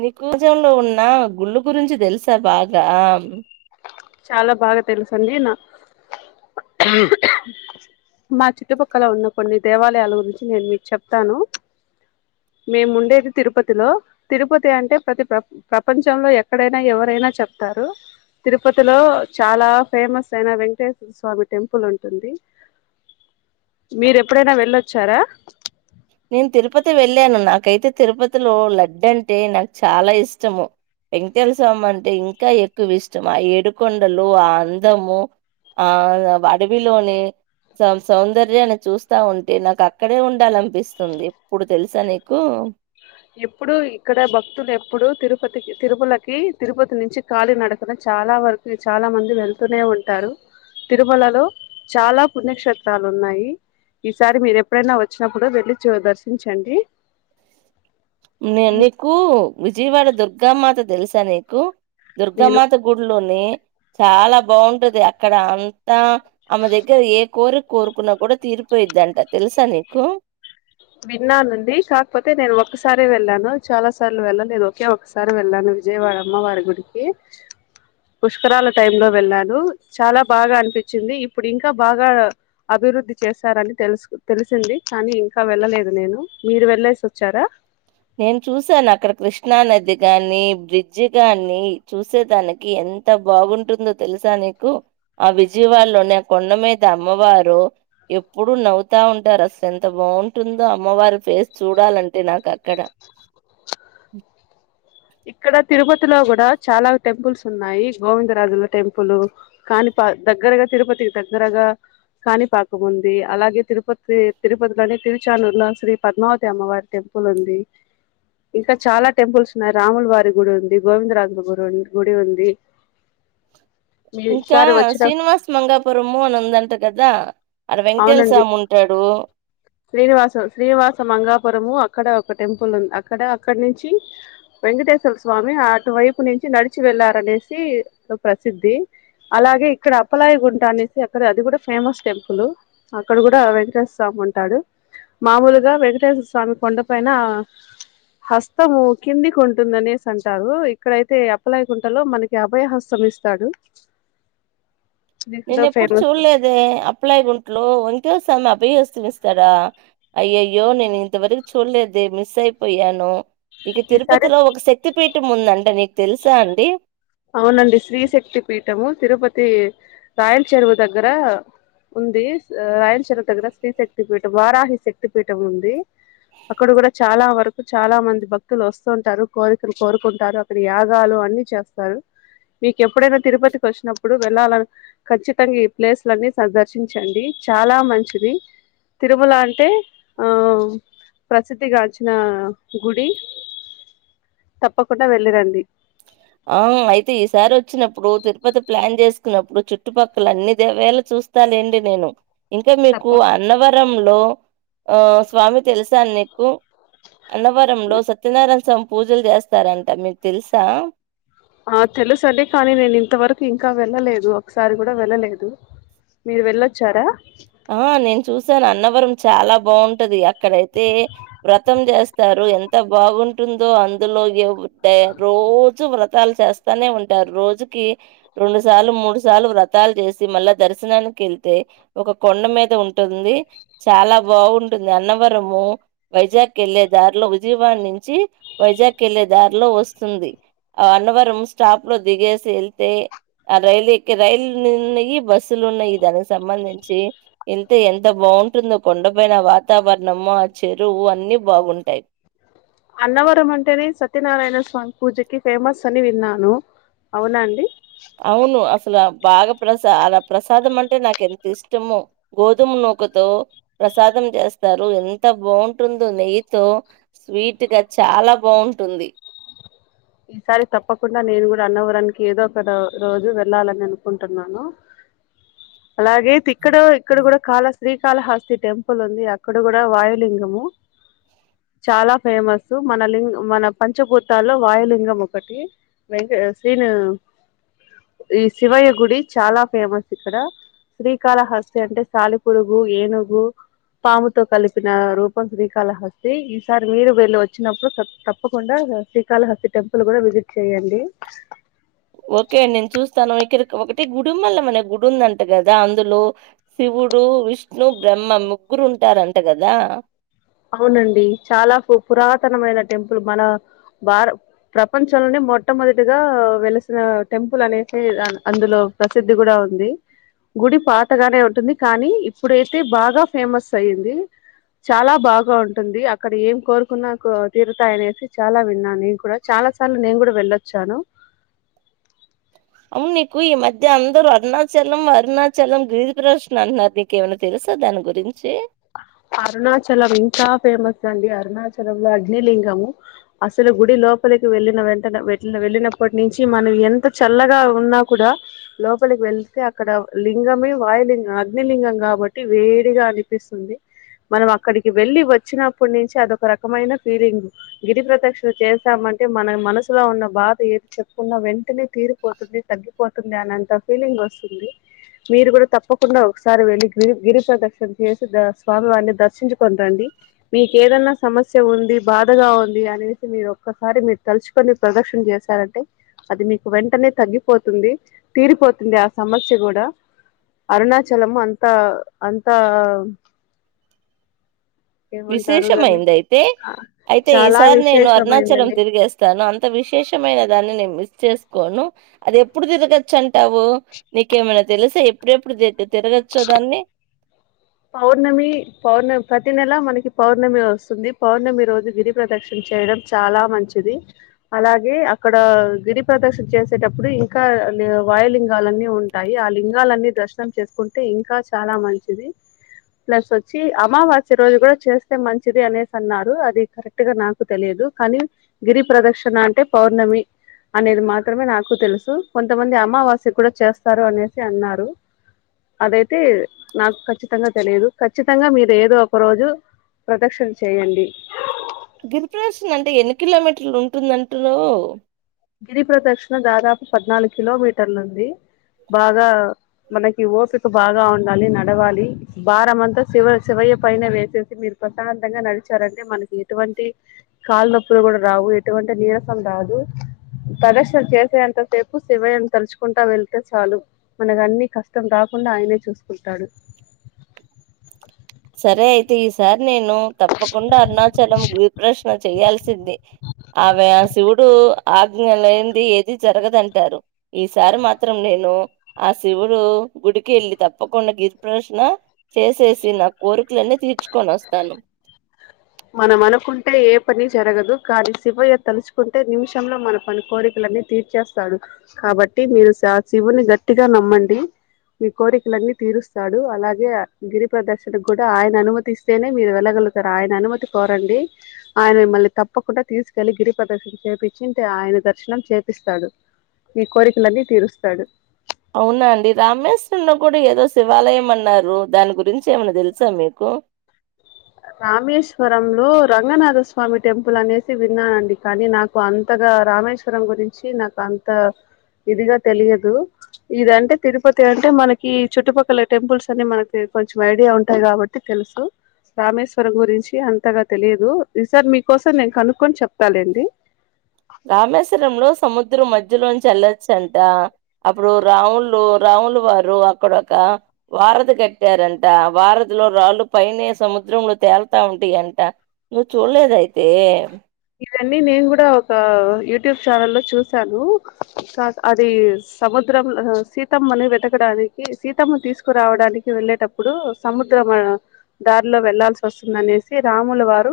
నీ కూజన్ లో ఉన్నా గుళ్ళు గురించి తెలుసా బాగా చాలా బాగా తెలుసు అండి నా మా చుట్టుపక్కల ఉన్న కొన్ని దేవాలయాల గురించి నేను మీకు చెప్తాను మేము ఉండేది తిరుపతిలో తిరుపతి అంటే ప్రతి ప్ర ప్రపంచ చంలో ఎక్కడైనా ఎవరైనా చెప్తారు తిరుపతిలో చాలా ఫేమస్ అయిన వెంకటేశ్వర స్వామి టెంపుల్ ఉంటుంది మీరు ఎప్పుడైనా వెళ్ళొచ్చారా నేను తిరుపతి వెళ్ళాను నాకైతే తిరుపతిలో లడ్డంటే నాకు చాలా ఇష్టము వెంకటేశ స్వామి అంటే ఇంకా ఎక్కువ ఇష్టం ఆ ఏడుకొండలు ఆ అందము ఆ అడవిలోని సౌ సౌందర్యాన్ని చూస్తా ఉంటే నాకు అక్కడే ఉండాలనిపిస్ స్తుంది ఎప్పుడు తెలుసా నీకు ఎప్పుడు ఇక్కడ భక్తులు ఎప్పుడు తిరుపతి కి తిరుమలకి తిరుపతి నుంచి ఖాళీ నడకన చాలా వరకు చాలా మంది వెళ్తూనే ఉంటారు తిరుమలలో చాలా పుణ్యక్షేత్రాలు ఉన్నాయి ఈసారి మీరు ఎప్పుడైనా వచ్చినప్పుడు వెళ్ళి చు దర్శించండి నే ఇం నీకు విజయవాడ దుర్గామాత తెలుసా నీకు నేను దుర్గామాత గుడిలోనే చాలా బాగుంటది అక్కడ అంతా ఆమె దగ్గర ఏ కోరిక కోరుకున్నా కూడా తీరిపోయిదన్ విన్నానండి కాకపోతే నేను ఒక్కసారే వెళ్ళాను చాలా సార్లు వెళ్ళలేదు ఒకే ఒకసారి వెళ్లాను విజయవాడ అమ్మ వారి గుడికి పుష్కరాల టైం లో వెళ్ళాను చాలా బాగా అనిపించింది ఇప్పుడు ఇంకా బాగా అభివృద్ధి చేశారని తెలుసుకు తెలిసింది కానీ ఇంకా వెళ్ళలేదు నేను మీరు వెళ్లేేసి వచ్చారా నేను చూసాను అక్కడ కృష్ణా నది కాని బ్రిడ్జి గాని చూసే దానికి ఎంత బాగుంటుందో తెలుసా నీకు ఆ విజయవాడలోనే ఆ కొండ మీద అమ్మవారు ఎప్పుడు నవ్వుతా ఉంటారు అసలు ఎంత బాగుంటుందో అమ్మవారు ఫేస్ చూడాలంటే నాకు అ క్కడ ఇక్కడ తిరుపతిలో కూడా చాలా టెంపుల్స్ ఉన్నాయి గోవిందరాజుల టెంపుల్ కాణిపా దగ్గరగా తిరుపతికి దగ్గరగా కాణిపాకం ఉంది అలాగే తిరుపతి తిరుపతిలోని తిరుచానూరులో శ్రీ పద్మావతి అమ్మవారి టెంపుల్ ఉంది ఇంకా చాలా టెంపుల్స్ ఉన్నాయి రాములు వారి గుడి ఉంది గోవిందరాజుల గుడి గుడి ఉంది ఇంకా మీసారి వచ్చిన శ్రీనివాస్ మంగాపురము అని ఉందంట కదా అడ వెంకటేశ అవునండి స్వామి ఉంటాడు శ్రీనివాసం శ్రీనివాస మంగాపురము అక్కడ ఒక టెంపుల్ ఉంది అక్కడ అక్కడ నుంచి వెంకటేశ్వర స్వామి అటువైపు నుంచి నడిచి వెళ్లారనేసి ప్రసిద్ధి అలాగే ఇక్కడ అప్పలాయి గుంట అనేసి అక్కడ అది కూడా ఫేమస్ టెంపుల్ అక్కడ కూడా వెంకటేశ్వర స్వామి ఉం టాడు మామూలుగా వెంకటేశ్వర స్వామి కొండ పైన హస్తము కింది కొంటుందనేసి అంటారు ఇక్కడైతే అప్పలాయకుంటలో మనకి అభయ హస్తం ఇస్తాడు నేను ఇక్కడో ఎప్పుడు ఫేమస్ చూడలేదే అప్పాలయ గుంట్లో వెంకటేశ స్వామి అభయ హస్ సం ఇస్తాడా అయ్యయ్యో నేను ఇంతవరకు చూడలేదు మిస్ అయిపోయాను ఇక ఈసారి తిరుపతిలో ఒక శక్తి పీఠం ఉందంట తెలుసా అండి అవునండి శ్రీశక్తి పీఠము తిరుపతి రాయలచరువు దగ్గర ఉంది రాయలచరువు దగ్గర శ్రీశక్తి పీఠం వారాహి శక్తి పీఠం ఉంది అక్కడ కూడా చాలా వరకు చాలా మంది భక్తులు వస్తుంటారు కోరికలు కోరుకుంటారు అక్కడ యాగాలు అన్ని చేస్త కల్ మీక్ ఎప్పుడైన తిరుపతికి ఒచ్చినప్పుడు వెళ్ళాలన్ ఖచ్చితంగ్ ఈ ప్లేస్లన్నీ సర్ దర్శించండి చాలా మంచిది తిరుమల అంటే ఆ ప్రసిద్ధిగాంచిన గుడి తప్పకుండా వెళ్ళిరండి ఆ అయితే ఈసారి ఒచ్చినప్పుడు తిరుపతి ప్లాన్ చేసుకున్నప్పుడు చుట్టుపక్కల అన్ని దేవ్యాలు చూస్తాలేండి నేను ఇంకా మీకు అన్నవరం లో ఆ స్వామి తెల్సా నీకు అన్నవరంలో సత్యనారాయణ సామ్ పూజలు చేస్తారంట మీకు తెల్స్ తా ఆ తెలుసు అండి కానీ నేను ఇంతవరకు ఇంకా వెళ్ళలేదు ఒకసారి కూడా వెళ్ళలేదు మీరు వెళ్ళొచ్చారా ఆ నేన్ చూస్ చానా అన్నవరం చాలా బావుంటది అక్కడైతే వ్రతం జేస్తారు ఎంత బాగుంటుందో అందులో ఏవు టయర్ రోజు వ్రతాలు చేస్తానే ఉంటారు రోజుకి రొండు సార్లు మూడు సార్లు వ్రతాలు చేసి మళ్ళా దర్శనానికి ఎళ్తే ఒక కొండ మీద ఉంటుంది చాలా బాగుంటుంది అన్నవరము వైజాగ్ ఎళ్ళే దారిలో విజయవాడ్ నించి వైజాగ్ ఎళ్ళే దారిలో ఒస్తుంది ఆ అన్నవరం స్టాప్ లో దిగేసి ఎళ్తే ఆ రైల్ ఎక్కే రైలు నున్నాయి బస్సులు ఉన్నాయి దానికి సంబంధించి. ఎంత ఎంత బావుంటుందో కొండపయిన వాతావరణము ఆ చెరువు అన్ని బాగుంటాయి. అన్నవరం అంటేనే సత్యనారాయణ స్వామి పూజకి ఫేమస్ అని విన్నాను అవునా అండి అవును అసల్ ఆ బాగా ప్రసారా ప్రసాదం అంటే నాకెంత్ ఇష్టమో గోధుమ్ నూకతో ప్రసాదం చేస్తారు ఎంత బాంటుందో నెయ్యితో స్వీట్గా చాలా బావుంటుంది. ఈసారి తప్పకుండా నేను గుడ అన్నవరానికి ఏదో ఒక దా రోజు వెళ్ళాలని అనుకుంటన్నాను. అలాగే తిక్కడో ఇక్కడ గుడ కాలస్ శ్రీకాళహస్తి టెంపుల్ ఉంది అక్కడ గుడ వాయులింగము చాలా ఫేమస్ మన లింగ్ మన పంచభూతాల్లో వాయులింగం ఒకటి వెంకేస్ శ్రీని ఈ శివయ్య గుడి చాలా ఫేమస్ ఇక్కడ శ్రీకాళహస్తి అంటే సాలిపురుగు ఏనుగు పాముతో కలిపిన రూపం శ్రీకాళహస్తి ఈసారి మీరు వెళ్ళి ఒచ్చినప్పుడు తప్ తప్పకుండా హా శ్రీకాళహస్తి టెమ్ పుల్ గుడ విజిట్ చెయ్యండి ఓకే నేన్ చూస్తాను ఇక్కడిక్ ఒకటి గుడుమల్లమనే గుడుందంట గదా అందులో శివుడు విష్ణు బ్రమ్మ ముగ్గురు ఉంటారంట గదా అవునండి చాలా పు పురాతనమైన టెంపుల్ మన భార ప్రపంచంలొనే మొట్టమొదటిగా వెలిసిన టెంపుల్ అనేసే అన్ అందులో ప్రసిద్ధి గుడా ఉంది గుడి పాతగానే ఉంటుంది కానీ ఇప్పుడైతే బాగా ఫేమస్ అయ్యింది చాలా బాగా ఉంటుంది అక్కడ ఏం కోరుకున్నా కో తీరుతాయి అనేసి చాలా విన్నా నీన్ కూడ చాలా సార్లు నేన్ గుడ వెళ్ళొచ్చాను అవున్ నీకు ఈ మధ్య అందరూ అరుణాచలం అరుణాచలం గిరి ప్రదశ్న అంటన్నారు నీకేమన్న తెలుసా దాని గురించి అరుణాచలం ఇంకా ఫేమస్ అండి అరుణాచలంలో అగ్నిలింగము అసల్ గుడి లోపలికి వెళ్ళిన వెంటనే వెట్లు వెళ్ళినప్పట్ నించి మనం ఎంత చల్లగా ఉన్నా కుడా లోపలికి వెళ్తే అక్కడ లింగమే వాయులింగ్ అగ్నిలింగం కాబట్టి వేడిగా అని పిస్తుంది మనం అక్కడికి వెళ్ళి ఒచ్చినప్పుడ్ నించి అదొక రకమైన ఫీలింగ్ గిరి ప్రదక్షణ చేశామంటే మన మనసులో ఉన్న బాధ ఏద్ చప్పుకున్నా వెంటనే తీరిపోతుంది తగ్గిపోతుంది అన్నంత ఫీలింగ్ ఒస్తుంది మీరు గుడ తప్పకుండా ఒకసారి వెళ్ళి గిరి గిరి ప్రదక్షణ చేసి దర్ స్వామివారిని దర్శించు కొంరండి మీక్ ఏదన్నా సమస్య ఉంది బాధగా ఉంది అనేసి మీరు ఒక్కసారి మీర్ తలుచుకొని ప్రదక్షణ చేశారంటే అది మీకు వెంటనే తగ్గిపోతుంది తీరిపోతుంది ఆ సమస్య గూడా అరుణాచలం అంత అంతా అ విశేషమైంది అయితే అయితే చాలా ఈసారి నేను అరుణాచలం విశేషమైందండి తిరిగేస్తాను అంత్ అంత విశేషమైన దాన్ని నేన్ మిస్ చేసుకోను అది ఎప్పుడు తిరగచ్చు అంటావు నీకేమైనా తెలిసే ఎప్పుడెప్పుడు దేట్ తిరగచ్చో దాన్ని పౌర్ణమి పౌర్ణమ్ ప్రతి నెల మనకి పౌర్ణమి ఒస్తుంది పౌర్ణమి రోజు గిరి ప్రదక్షణ చేయడం చాలా మంచిది అలాగే అక్కడ గిరి ప్రదక్షణ చేసేటప్పుడు ఇంకా లే వాయు లింగాలన్నీ ఉంటాయి ఆ లింగాలన్నీ దర్శనం చేసుకుంటే ఇంకా చాలా మంచిది ప్లస్ ఒచ్చి అమావాస్య రోజు కుడ చేస్తే మంచిది అనేసి అన్నారు అది కరెక్ట్ గా నాకు తెలియదు కానీ గిరి ప్రదక్షణ అంటే పౌర్ణమి అనేది మాత్రమే నాకు తెలుసు కొంతమంది అమావాస్య కుడ చేస్తారు అనేసి అన్నారు అదైతే నాకు ఖచ్చిత్ తంగా తెలీదు ఖచ్చితంగా మీర్ ఏదో ఒక రోజు ప్రదక్షణ చెయ్యండి గిరిప్రదర్శన అంటే ఎన్ని కిలోమీటర్లు ఉంటుందంటున్నావ్ గిరి ప్రదక్షణ దాదాపు పద్నాలుగ్ కిలోమీటర్లు ఉంది బాగా మనకి ఓపిక బాగా ఉండాలి నడవాలి భారం అంతా శివ శివయ్య పైన వేసేసి మీరు ప్రశాంతంగా నడిచారంటే మనకి ఎటువంటి కాళ్ నొప్పులు గుడా రావు ఎటువంటి నీరసం రాదు ప్రదక్షణ చేసే అంత సేపు శివయ్యని తలుచుకుంటా వెళ్తే చాలు మనకు అన్ని కష్టం కాకుండా ఆయనే చూసుకుంటాడు సరే అయితే ఈసార్ నేను తప్పకుండా అరుణాచలం గిర్ ప్రక్షణ చేయాల్సిందే ఆమె ఆ శివుడూ ఆజ్ఞలేంది ఏది జరగదంటారు ఈసారి మాత్రం నేను ఆ శివుడు గుడికి ఎళ్ళి తప్పకుండా గిరిప్రదర్క్షణ చేసేసి నాక్ కోరుక్లన్నీ తీర్చుకొన్ ఒస్తాను మనం అనుకుంటే ఏ పని జరగదు కానీ శివయ్య తలుచుకుంటే నిమిషంలో మన పని కోరికలన్నీ తీర్చేస్తాడు కాబట్టి మీరు శివుని గట్టిగా నమ్మండి మీ కోరికలన్నీ తీరుస్తాడు అలాగే గిరి ప్రదర్శనకు కూడా ఆయన అనుమతి ఇస్తేనే మీరు వెళ్ళగలుగుతారు ఆయన అనుమతి కోరండి ఆయన మిమ్మల్ని తప్పకుండా తీసుకెల్లి గిరిప్రదక్షిణ చేయిచ్చి ఆయన దర్శనం చేపిస్తాడు మీ కోరికలన్నీ తీరుస్తాడు అవునా అండి రామేశ్వరంలో కూడా ఏదో శివాలయం అన్నారు దాని గురించి ఏమైన తెలుసా మీకు రామేశ్వరంలో రంగనాథ స్వామి టెంపుల్ అనేసి విన్నానండి కానీ నాకు అంతగా రామేశ్వరం గురించి నాకు అంత ఇదిగా తెలియదు ఇదంటే తిరుపతి అంటే మనకి చుట్టుపక్కల టెంపుల్స్ అన్ని మనకి కొంచెం ఐడియా ఉంటాయి కాబట్టి తెలుసు రామేశ్వరం గురించి అంతగా తెలియదు ఈ సారి మీకోసం నేను కనుక్కొని చెప్తాలేండి సముద్ర మధ్యలోంచి వెల్లొచ్చంట అప్పుడు రాముళ్ళు రాములు వారు అక్కడ ఒక వారధి కట్టారంట వారధిలో రాళ్ళు పైనే సముద్రంలో తేలుతా ఉంటాయ అంట నువ్వు చూడలేద అయితే ఇవన్నీ నేను కూడా ఒక యూట్యూబ్ ఛానల్ లో చూశాను అది సముద్రం సీతమ్మను వెతకడానికి సీతమ్మ తీసుకురావడానికి వెళ్ళేటప్పుడు సముద్రం దారిలో వెళ్లాల్సి వస్తుందనేసి రాముల వారు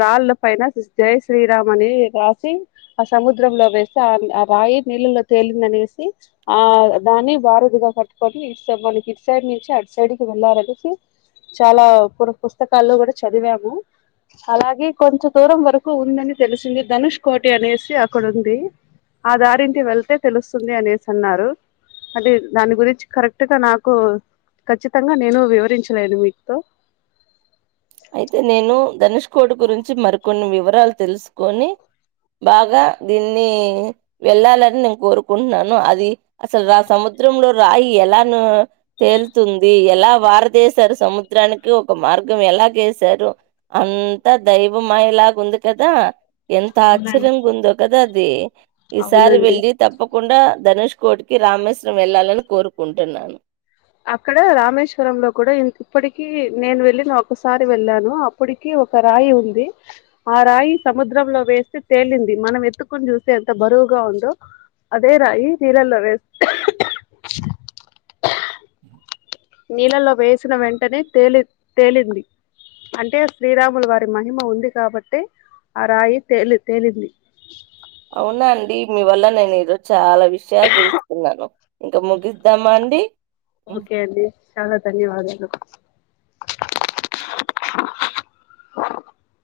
రాళ్ళ పైన జయ్ శ్రీరామ్ అని రాసి ఆ సముద్రంలో వేసి ఆ ఆ రాయి నీళ్ళలో తేలిందనేసి ఆ దాన్ని వారదిగా కట్టుకొని మనకి ఇటు సైడ్ నుంచి అటు సైడ్కి వెళ్ళారనేసి చాలా పుర పుస్తకాల్లో కూడా చదివాము అలాగే కొంచె దూరం వరకు ఉందని తెలిసింది ధనుష్ కోటి అనేసి అక్కడ ఉంది ఆ దారింటి వెళ్తే తెలుస్తుంది అనేసి అన్నారు అంటే దాని గురించి కరెక్ట్గా నాకు ఖచ్చితంగా నేను వివరించలేను మీతో అయితే నేను ధనుష్ కోట్ గురించి మరికొన్ని వివరాలు తెలుసుకొని బాగా దీన్ని వెళ్ళాలని నేను కోరుకుంటున్నాను అది అసలు ఆ సముద్రంలో రాయి ఎలా తేలుతుంది ఎలా వారదేశారు సముద్రానికి ఒక మార్గం ఎలా చేసారు అంతా దైవ మాయలాగ ఉంది కదా ఎంత అవునండి ఆశ్చర్యంగా ఉందో కదా అది ఈసారి అవునండి వెళ్లి తప్పకు కుండా ధనుష్ కోటికి రామేశ్వరం వెళ్ళాలని కోరుకుంటున్నాను అక్కడ రామేశ్వరంలో కూడా ఇప్పటికి నేను వెళ్లిన ఒకసారి వెళ్ళాను అప్పటికి ఒక రాయి ఉంది ఆ రాయి సముద్రంలో వేస్తే తేలింది మనం ఎత్తుకుని చూస్తే ఎంత బరువుగా ఉందో అదే రాయి నీళ్ళల్లో వేస్తే అ నీళ్ళల్లో వేసిన వెంటనే తేలి తేలింది అంటే శ్రీరాములు వారి మహిమ ఉంది కాబట్టే ఆ రాయి తేలి తేలింది అవునా అండి మీ వల్ల నేను ఈరోజు చాలా విషయాలు తెలుసుకున్నాను ఇంకా ముగిద్దామా అండి ఓకే అండి చాలా ధన్యవాదాలు [inaudible]